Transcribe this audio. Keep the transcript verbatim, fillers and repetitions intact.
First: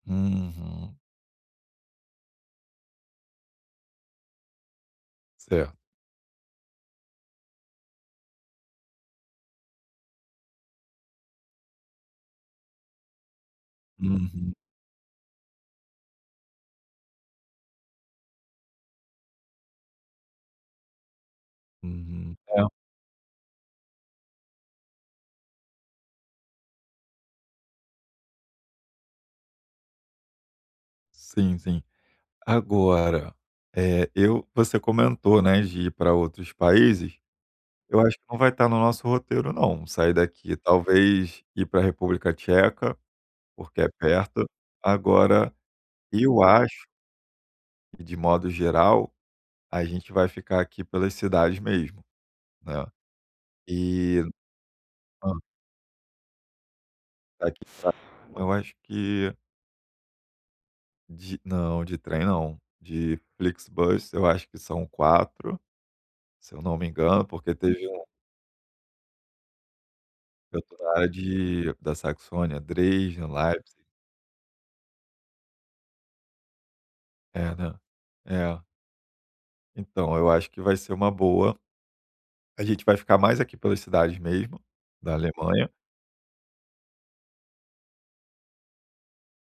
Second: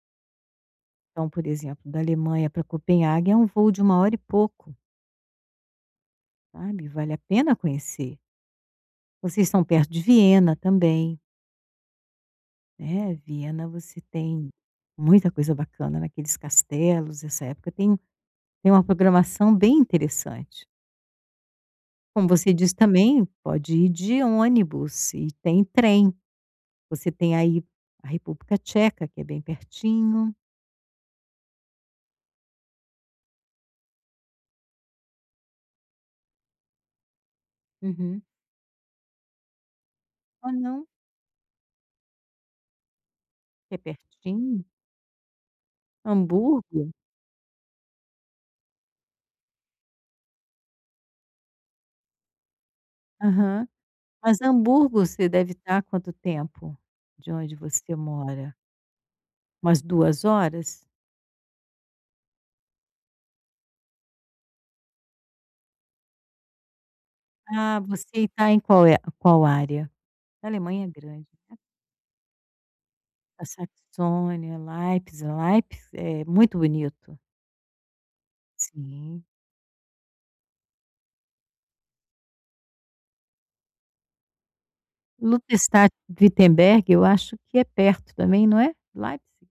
Uhum. Então, por exemplo da Alemanha para Copenhague é um voo de uma hora e pouco. Certo. Sabe, vale a pena conhecer. Vocês estão perto de Viena também. Né, Viena você tem Uhum. muita coisa bacana naqueles castelos. Essa época tem um tem uma programação bem interessante. Como Uhum, você é disse também, pode ir de ônibus e tem trem. Você tem aí, a República Tcheca que é bem pertinho. Sim sim. Agora, eh, eu você comentou, né, de ir para outros países. Eu acho Uhum. que não vai estar no nosso roteiro não, sair Ó daqui não? talvez ir para República Tcheca, É porque é perto, pertinho? agora, eu acho Hamburgo? e de modo geral, a gente vai ficar aqui pelas cidades mesmo, né, Aham. e. Mas Hamburgo você Hã? deve estar há quanto tempo de onde Daqui você para, eu mora? acho que Umas duas horas? De não de trem não, de Flixbus eu acho que são quatro se eu não me engano, porque Ah teve um você está em qual e qual área? Eu estou Alemanha é na área grande. de da Saxônia. Dresden, A Leipzig. Saxônia, Leipzig, Leipzig é muito bonito. É, né, é. Sim. Então, eu acho que vai ser uma boa. A gente vai ficar mais aqui pelas cidades mesmo da Alemanha. Lutherstadt Wittenberg, eu acho que é perto também, não é, de Leipzig?